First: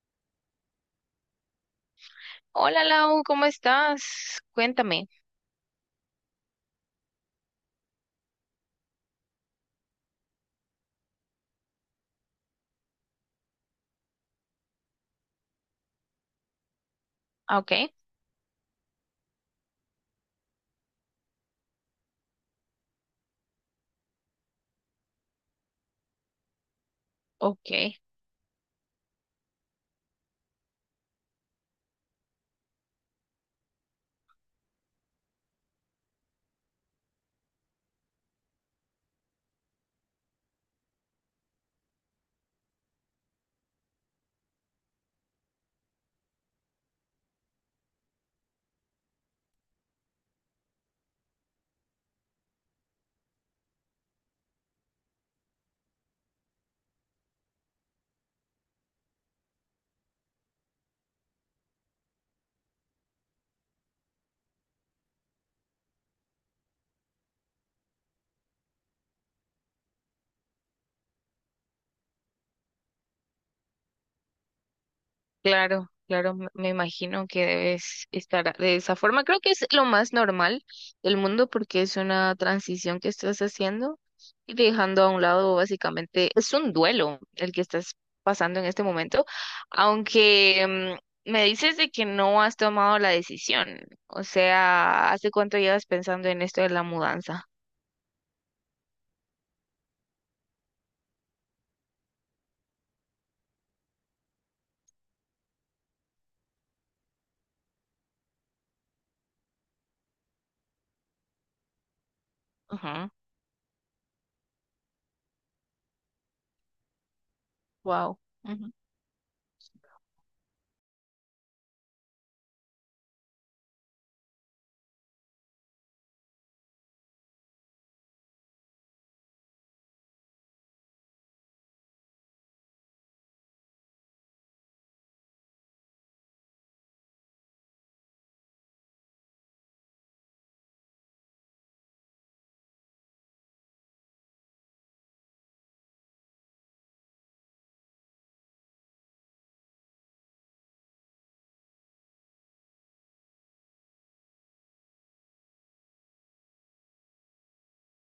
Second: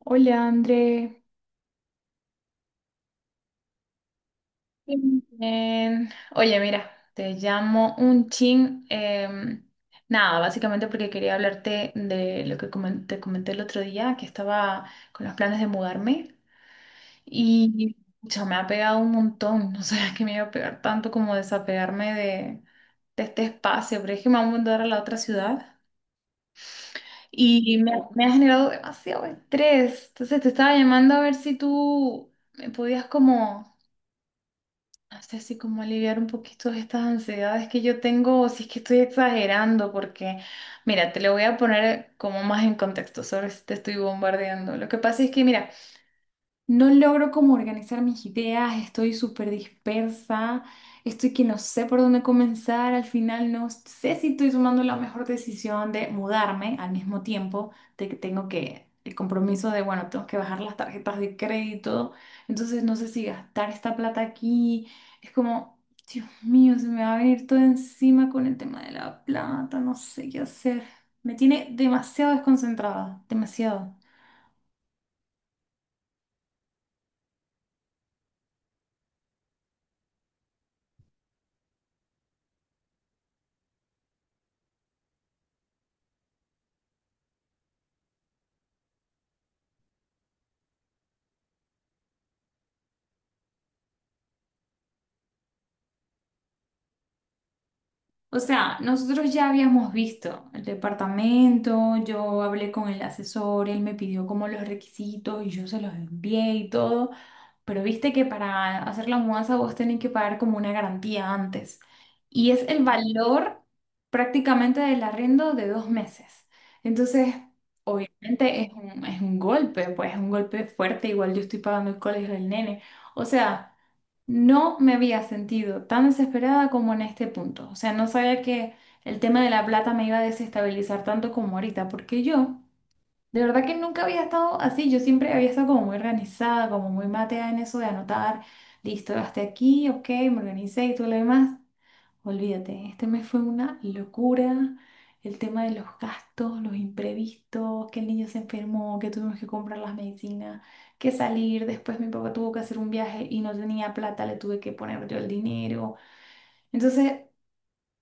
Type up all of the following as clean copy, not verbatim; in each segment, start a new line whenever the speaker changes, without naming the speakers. Hola, André.
Hola Lau, ¿cómo estás? Cuéntame.
Bien. Oye, mira, te llamo un chin. Nada, básicamente porque quería hablarte de lo que te comenté el otro día, que estaba con los planes de mudarme
Ah, Ok,
y pucha, me ha pegado un montón. No sabía que me iba a pegar tanto como desapegarme de este espacio, pero es que me voy a mudar a la otra ciudad y
ok,
me ha generado demasiado estrés. Entonces te estaba llamando a ver si tú me podías como... No sé, si como aliviar un poquito estas ansiedades que yo tengo, o si es que estoy exagerando, porque mira, te lo voy a poner como más en contexto, sobre si te estoy bombardeando. Lo que pasa es que, mira, no logro como organizar mis ideas, estoy súper dispersa, estoy que no sé por dónde comenzar, al final no sé si estoy tomando la mejor decisión de mudarme al mismo tiempo, de que tengo que, el compromiso de, bueno, tengo que bajar las tarjetas de crédito, entonces no sé si gastar esta plata aquí, es como, Dios mío, se me va a venir todo encima con el tema de la plata, no sé qué hacer, me tiene demasiado desconcentrada, demasiado.
claro, claro, me imagino que debes estar de esa forma. Creo que es lo más normal del mundo porque es una transición que estás haciendo y dejando a un lado básicamente, es un duelo el que estás pasando en este momento, aunque me dices de que no has tomado la decisión. O sea, ¿hace cuánto llevas pensando en esto de la mudanza?
O sea, nosotros ya habíamos visto el departamento, yo hablé con el asesor, él me pidió como los requisitos y yo se los envié y todo. Pero viste que para hacer la mudanza vos tenés que pagar como una garantía antes. Y es el
Ajá.
valor prácticamente del arriendo de dos meses. Entonces,
Wow.
obviamente es un golpe, pues es un golpe fuerte. Igual yo estoy pagando el colegio del nene. O sea, no me había sentido tan desesperada como en este punto. O sea, no sabía que el tema de la plata me iba a desestabilizar tanto como ahorita, porque yo... De verdad que nunca había estado así, yo siempre había estado como muy organizada, como muy mateada en eso de anotar, listo, gasté aquí, ok, me organicé y todo lo demás. Olvídate, este mes fue una locura, el tema de los gastos, los imprevistos, que el niño se enfermó, que tuvimos que comprar las medicinas, que salir, después mi papá tuvo que hacer un viaje y no tenía plata, le tuve que poner yo el dinero. Entonces,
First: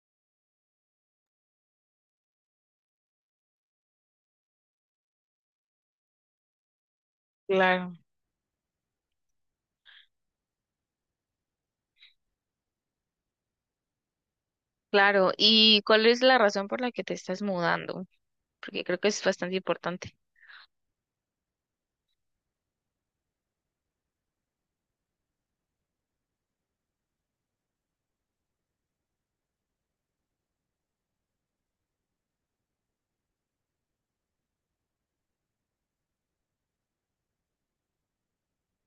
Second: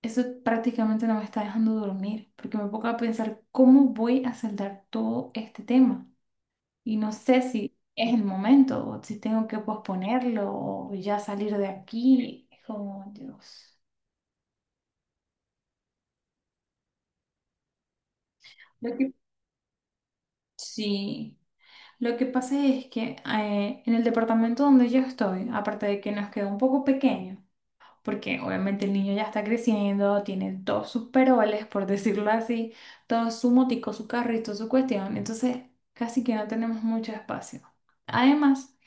eso prácticamente no me está dejando dormir, porque me pongo a pensar cómo voy a saldar todo este tema. Y no sé si
Claro.
es el momento o si tengo que posponerlo o ya salir de aquí. Es como, Dios.
Claro, ¿y cuál es la razón por la que te estás mudando? Porque
Lo
creo que
que,
es bastante importante.
sí, lo que pasa es que en el departamento donde yo estoy, aparte de que nos queda un poco pequeño, porque obviamente el niño ya está creciendo, tiene todos sus peroles, por decirlo así, todo su motico, su carrito, su cuestión. Entonces, casi que no tenemos mucho espacio. Además,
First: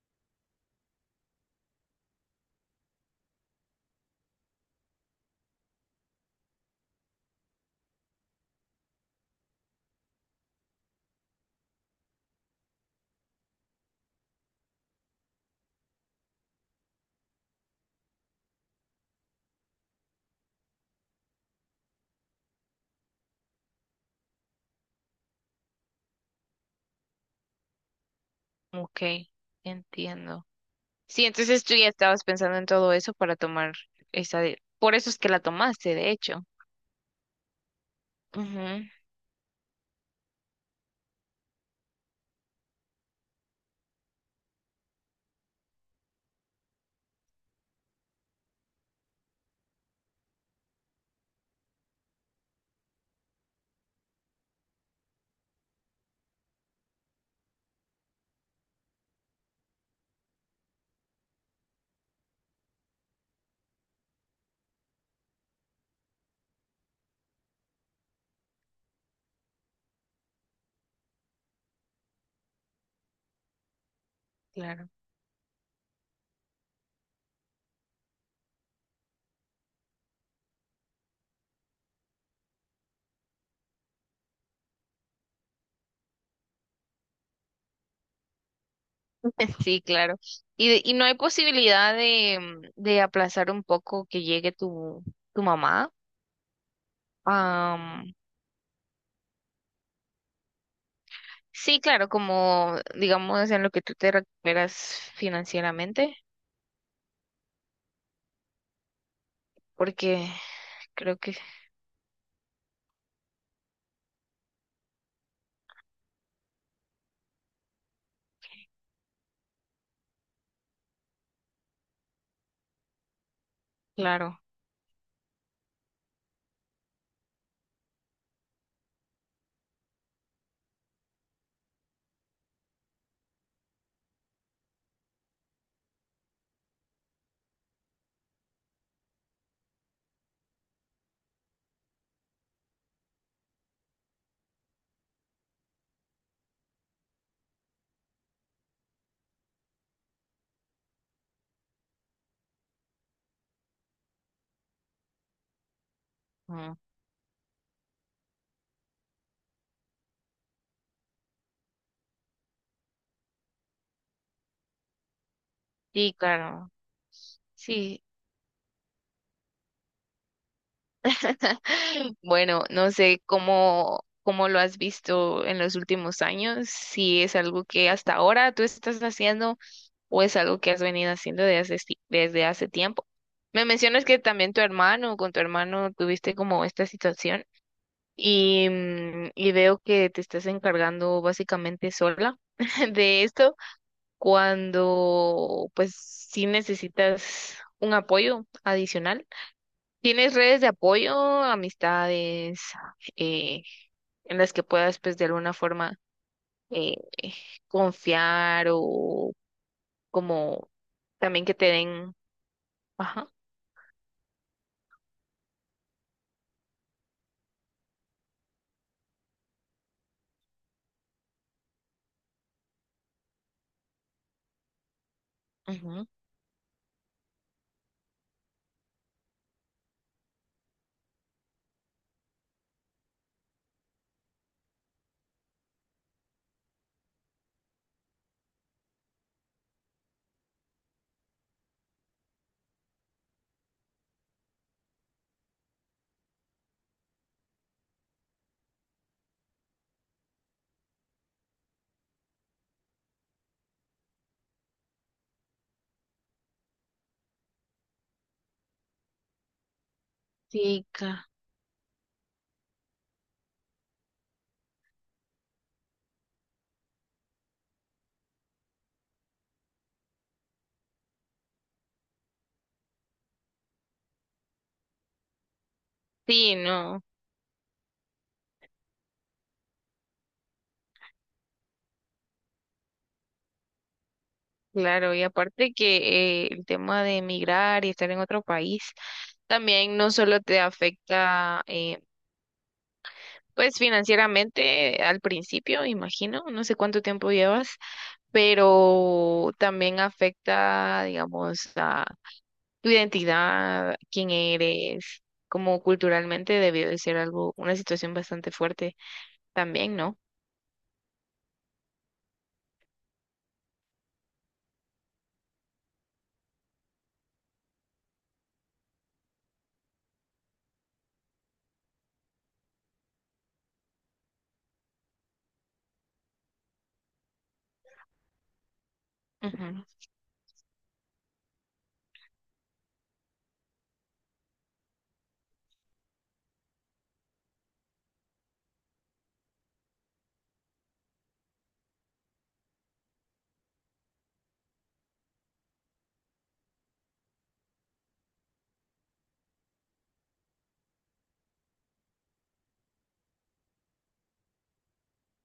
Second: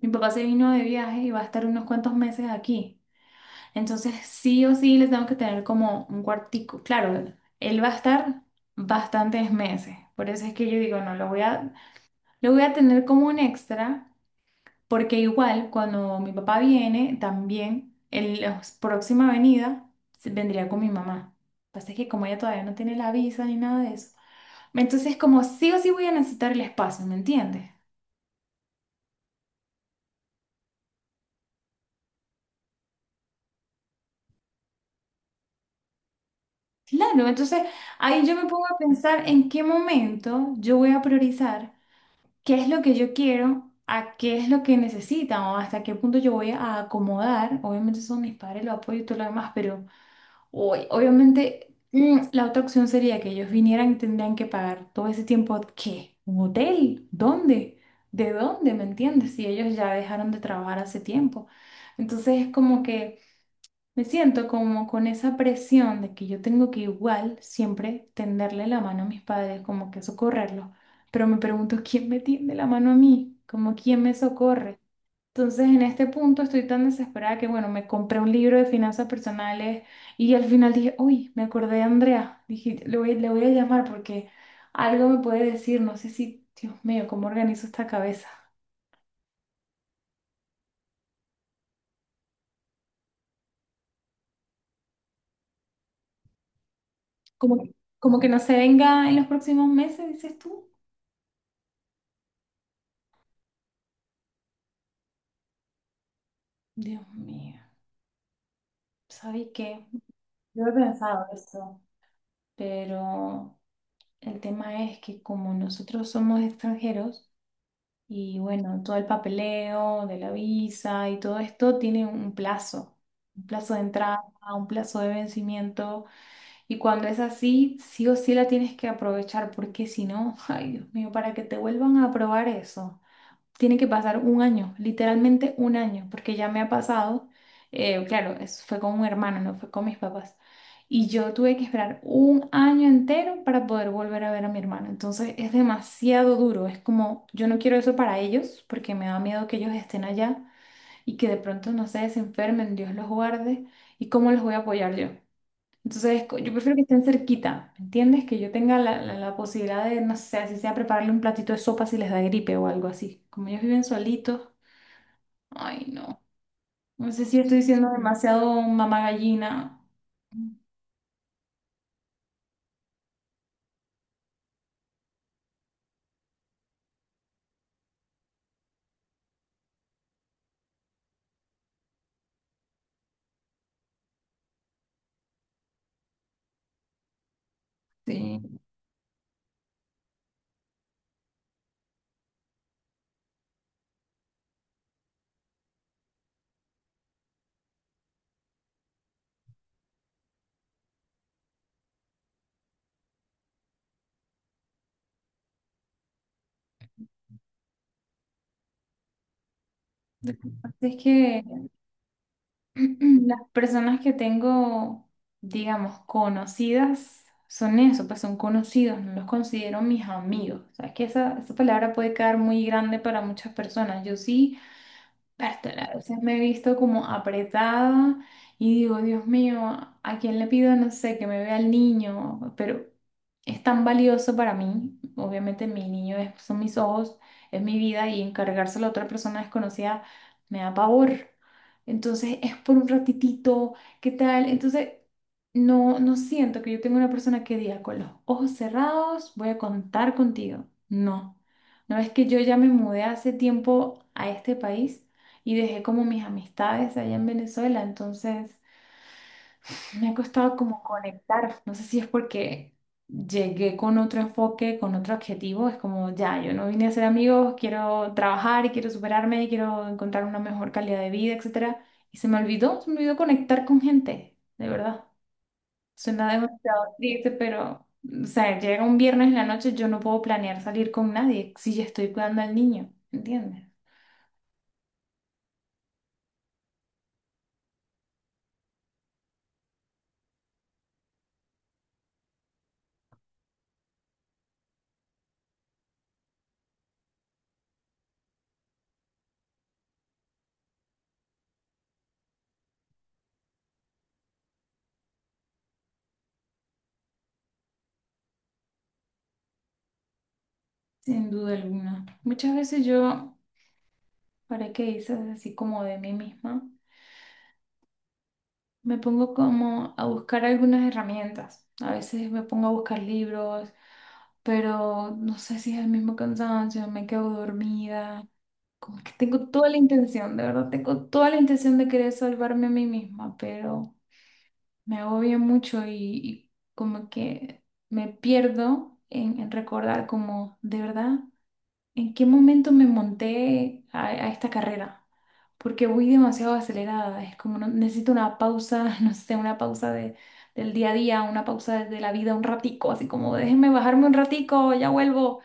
mi papá se vino de viaje y va a estar unos cuantos meses aquí. Entonces, sí o sí le tengo que tener como un cuartico. Claro, él va a estar bastantes meses. Por eso es que yo digo, no, lo voy a tener como un extra, porque igual cuando mi papá viene, también en la próxima venida vendría con mi mamá. Pasa es que como ella todavía no tiene la visa ni nada de eso. Entonces, como sí o sí voy a necesitar el espacio, ¿me entiendes?
Ok, entiendo. Sí, entonces tú ya estabas pensando en todo eso para tomar esa de... Por eso es que la tomaste, de hecho.
Claro, entonces ahí yo me pongo a
Ujú,
pensar en qué momento yo voy a priorizar, qué es lo que yo quiero, a qué es lo que necesitan o hasta qué punto yo voy a acomodar. Obviamente son mis padres, los apoyo y todo lo demás, pero hoy, obviamente la otra opción sería que ellos vinieran y tendrían que pagar todo ese tiempo, ¿qué? ¿Un hotel? ¿Dónde? ¿De dónde? ¿Me entiendes? Si ellos ya dejaron de trabajar hace tiempo. Entonces es como que... Me siento como con esa presión de que yo tengo que igual siempre tenderle la mano a mis padres, como que socorrerlos, pero me pregunto quién me tiende la mano a mí, como quién me socorre.
claro.
Entonces en este punto estoy tan desesperada que bueno, me compré un libro de finanzas personales y al final dije, uy, me acordé de Andrea, dije, le voy a llamar porque algo me puede decir, no sé si, Dios mío, cómo organizo esta cabeza.
Sí, claro. ¿Y, y no hay posibilidad de, de aplazar un poco que llegue tu, tu mamá?
Como,
Am,
como que no se venga en los próximos meses, dices tú.
sí, claro, como digamos en lo que tú te recuperas financieramente,
Dios mío, ¿sabes qué?
porque
Yo he
creo
pensado
que,
eso, pero el tema es que como nosotros somos extranjeros y bueno, todo el papeleo de la visa y todo esto tiene un plazo de entrada,
claro.
un plazo de vencimiento y cuando es así, sí o sí la tienes que aprovechar porque si no, ay Dios mío, para que te vuelvan a aprobar eso tiene que pasar un año, literalmente un año, porque ya me ha pasado, claro, eso fue con un hermano, no fue con mis papás. Y yo tuve que esperar un año entero para poder volver a ver a mi hermano. Entonces es demasiado duro. Es como, yo no quiero eso para ellos porque me da miedo que ellos estén allá y que de pronto, no sé, se enfermen, Dios los guarde. ¿Y cómo los voy a apoyar yo? Entonces, yo prefiero que estén cerquita, ¿me entiendes? Que yo tenga la posibilidad de, no sé, así sea prepararle un platito de sopa si les da gripe o algo así. Como ellos viven solitos. Ay,
Sí,
no.
claro.
No sé si estoy siendo
Sí.
demasiado mamá gallina.
Bueno, no sé cómo, cómo lo has visto en los últimos años, si es algo que hasta ahora tú estás haciendo o es algo que has venido haciendo desde hace, desde hace tiempo. Me mencionas que también tu hermano, con tu hermano tuviste como esta situación
Sí.
y, y veo que te estás encargando básicamente sola de esto cuando pues sí necesitas un apoyo adicional. ¿Tienes redes de apoyo, amistades, eh, en las que puedas, pues, de alguna forma eh, confiar o como
Es que
también que te den, ajá,
las personas que tengo, digamos, conocidas, son eso, pues son conocidos, no los considero mis amigos. O sea, es que esa palabra puede quedar muy grande para muchas personas. Yo sí. Bertale, a
ujú,
veces me he visto como apretada y digo, Dios mío, ¿a quién le pido, no sé, que me vea el niño? Pero es tan valioso para mí, obviamente mi niño son mis ojos, es mi vida y encargárselo a otra persona desconocida me da pavor. Entonces es por un ratitito, ¿qué tal? Entonces no, no siento que yo tenga una persona que diga con los ojos cerrados voy a contar contigo. No, no es que yo ya me mudé hace tiempo a este país y dejé como mis amistades allá en Venezuela, entonces me ha costado como
sí,
conectar, no sé si es porque llegué con otro enfoque, con otro objetivo, es como ya, yo no vine a ser amigos, quiero trabajar, quiero superarme, quiero encontrar una mejor calidad de vida, etcétera, y se me olvidó conectar con gente, de verdad. Suena
sí,
demasiado
no,
triste, pero o sea, llega un viernes en la noche, yo no puedo planear salir con nadie si ya estoy cuidando al niño, ¿entiendes?
claro, y aparte que el tema de emigrar y estar en otro país también no solo te afecta, pues, financieramente al principio, imagino, no sé cuánto tiempo llevas. Pero también afecta, digamos, a tu identidad, quién eres, como culturalmente debió de ser algo, una situación bastante fuerte también, ¿no?
Sin duda alguna. Muchas veces yo... Ahora que dices así como de mí misma, me pongo como a buscar algunas herramientas. A veces me pongo a buscar libros, pero no sé si es el mismo cansancio, me quedo dormida. Como que tengo toda la
Ujú,
intención, de verdad, tengo toda la intención de querer salvarme a mí misma, pero me agobia mucho y como que me pierdo en recordar como, de verdad, en qué momento me monté a esta carrera, porque voy demasiado acelerada, es como necesito una pausa, no sé, una pausa de, del día a día, una pausa de la vida un ratico, así como déjenme bajarme un ratico, ya vuelvo.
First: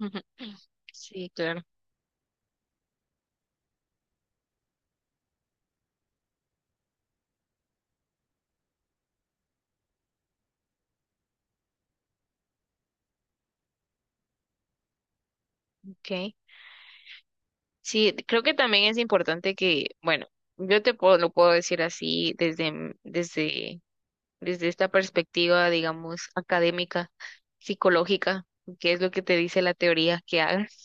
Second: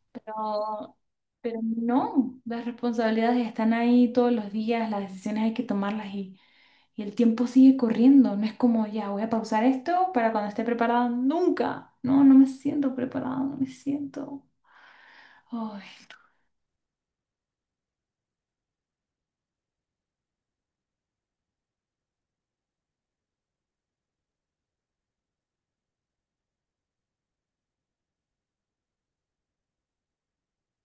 ujú.
Pero,
Sí,
pero
claro.
no, las responsabilidades están ahí todos los días, las decisiones hay que tomarlas y el tiempo sigue corriendo, no es como ya voy a pausar esto para cuando esté preparada, nunca, no, no me siento preparada, no me siento... Ay.
Okay. Sí, creo que también es importante que, bueno, yo te puedo, lo puedo decir así desde, desde, desde esta perspectiva, digamos, académica, psicológica, que es lo que te dice la teoría que hagas.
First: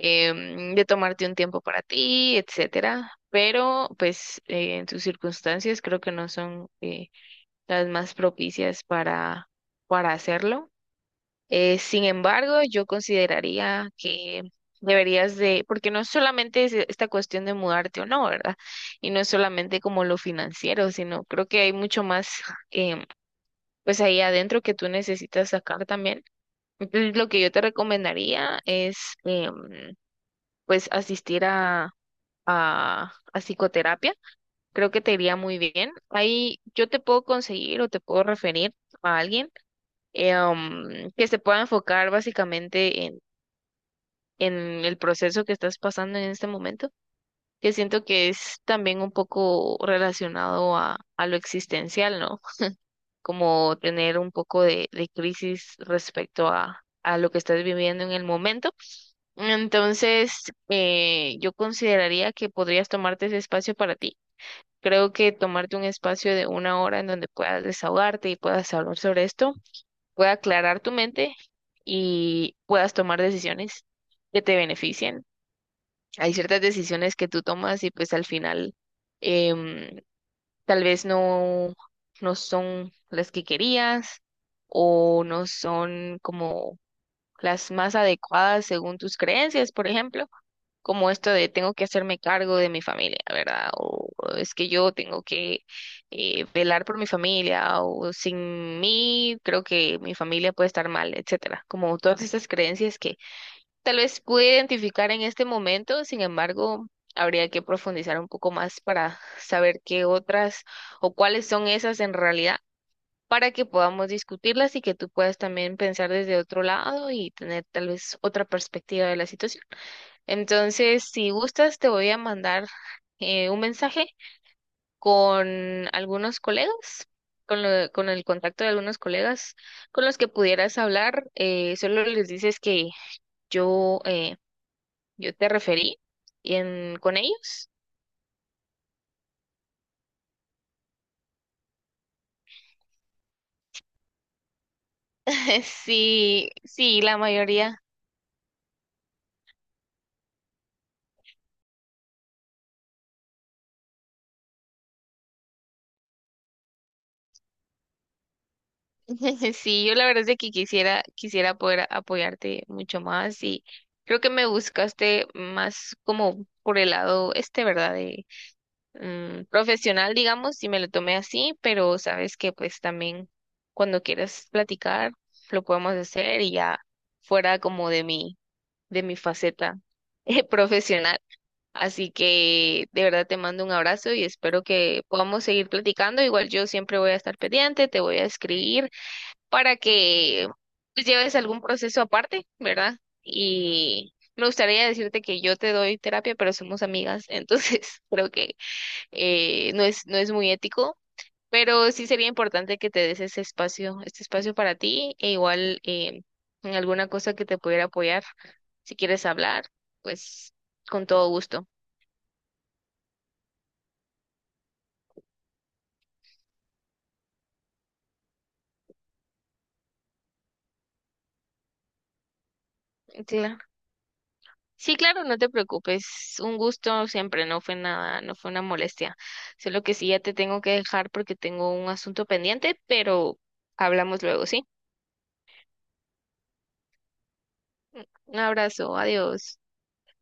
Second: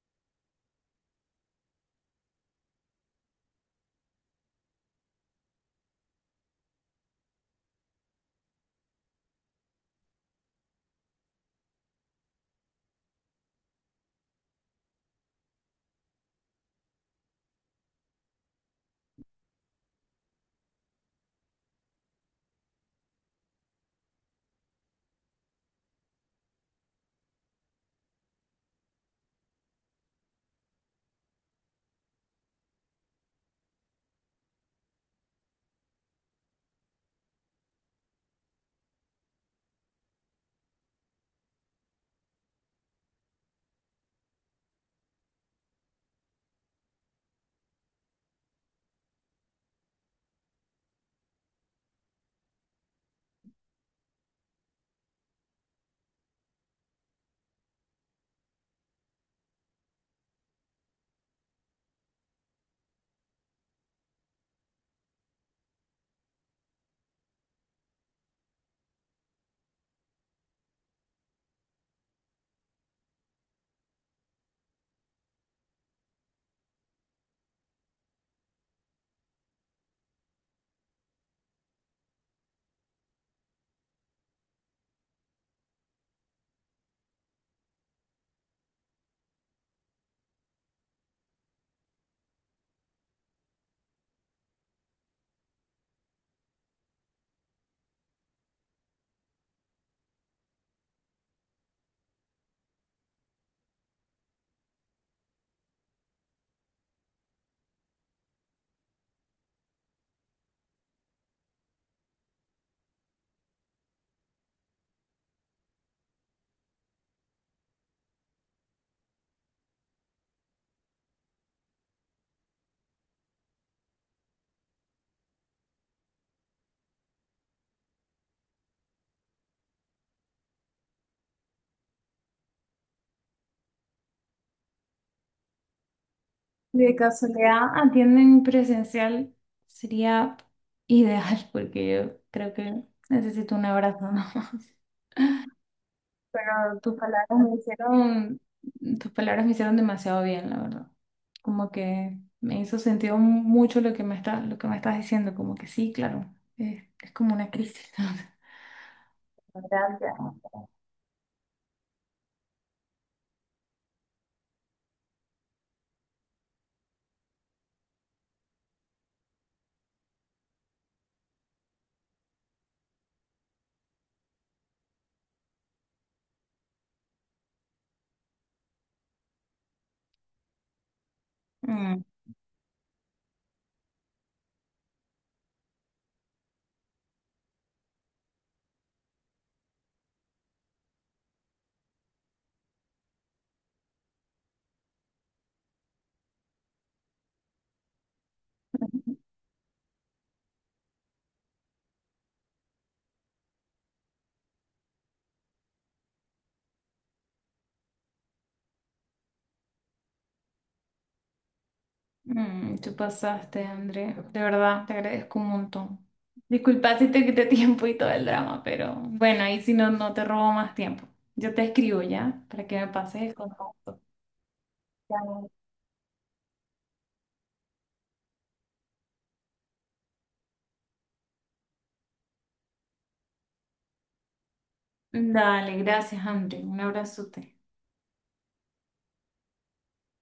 De tomarte un tiempo para ti, etcétera. Pero, pues, en tus circunstancias creo que no son las más propicias para hacerlo. Sin embargo, yo consideraría que deberías de, porque no solamente es esta cuestión de mudarte o no, ¿verdad? Y no es solamente como lo financiero, sino creo que hay mucho más, em, pues, ahí adentro que tú necesitas sacar también. Entonces, lo que yo te recomendaría es em, pues asistir a psicoterapia. Creo que te iría muy bien. Ahí yo te puedo conseguir o te puedo referir a alguien que se pueda enfocar básicamente en el proceso que estás pasando en este momento, que siento que es también un poco relacionado a lo existencial, ¿no? Como tener un poco de crisis respecto a lo que estás viviendo en el momento. Entonces, yo consideraría que podrías tomarte ese espacio para ti. Creo que tomarte un espacio de una hora en donde puedas desahogarte y puedas hablar sobre esto, pueda aclarar tu mente y puedas tomar decisiones que te beneficien. Hay ciertas decisiones que tú tomas y pues al final em, tal vez no, no son las que querías o no son como las más adecuadas según tus creencias, por ejemplo como esto de tengo que hacerme cargo de mi familia, ¿verdad? O es que yo tengo que velar por mi familia, o sin mí creo que mi familia puede estar mal, etcétera. Como todas estas creencias que tal vez pude identificar en este momento, sin embargo, habría que profundizar un poco más para saber qué otras o cuáles son esas en realidad, para que podamos discutirlas y que tú puedas también pensar desde otro lado y tener tal vez otra perspectiva de la situación. Entonces, si gustas, te voy a mandar un mensaje con algunos colegas, con el contacto de algunos colegas con los que pudieras hablar. Solo les dices que yo, eh, yo te referí
Si de
con ellos.
casualidad atienden presencial, sería ideal porque yo creo que necesito un abrazo, ¿no?
Sí,
Pero
sí, la mayoría.
tus palabras me hicieron demasiado bien, la verdad. Como que me hizo sentido mucho lo que me estás diciendo, como que sí, claro, es como una crisis.
Sí, yo la
Gracias.
verdad es de que quisiera poder apoyarte mucho más y creo que me buscaste más como por el lado este, ¿verdad? Profesional, digamos, y me lo tomé así, pero sabes que pues también cuando quieras platicar lo podemos hacer y ya fuera como de mi faceta profesional.
Mm.
Así que de verdad te mando un abrazo y espero que podamos seguir platicando. Igual yo siempre voy a estar pendiente, te voy a escribir para que pues, lleves algún proceso aparte, ¿verdad? Y me gustaría decirte que yo te doy terapia, pero somos amigas, entonces creo que no es, no es muy ético, pero sí sería importante que te des ese espacio, este espacio para ti, e igual en alguna cosa que te pudiera apoyar, si quieres hablar, pues con todo gusto.
Mm, tú pasaste, André. De verdad, te agradezco un montón. Disculpa si te quité tiempo y todo el drama, pero bueno, ahí si no, no te robo más tiempo. Yo te escribo ya para que me pases el
Claro.
contacto.
Sí, claro, no te
Dale.
preocupes, un gusto siempre, no fue nada, no fue una molestia. Solo que sí ya te tengo que dejar porque tengo un asunto pendiente, pero hablamos luego, ¿sí?
Dale, gracias, André. Un abrazote.
Un abrazo, adiós.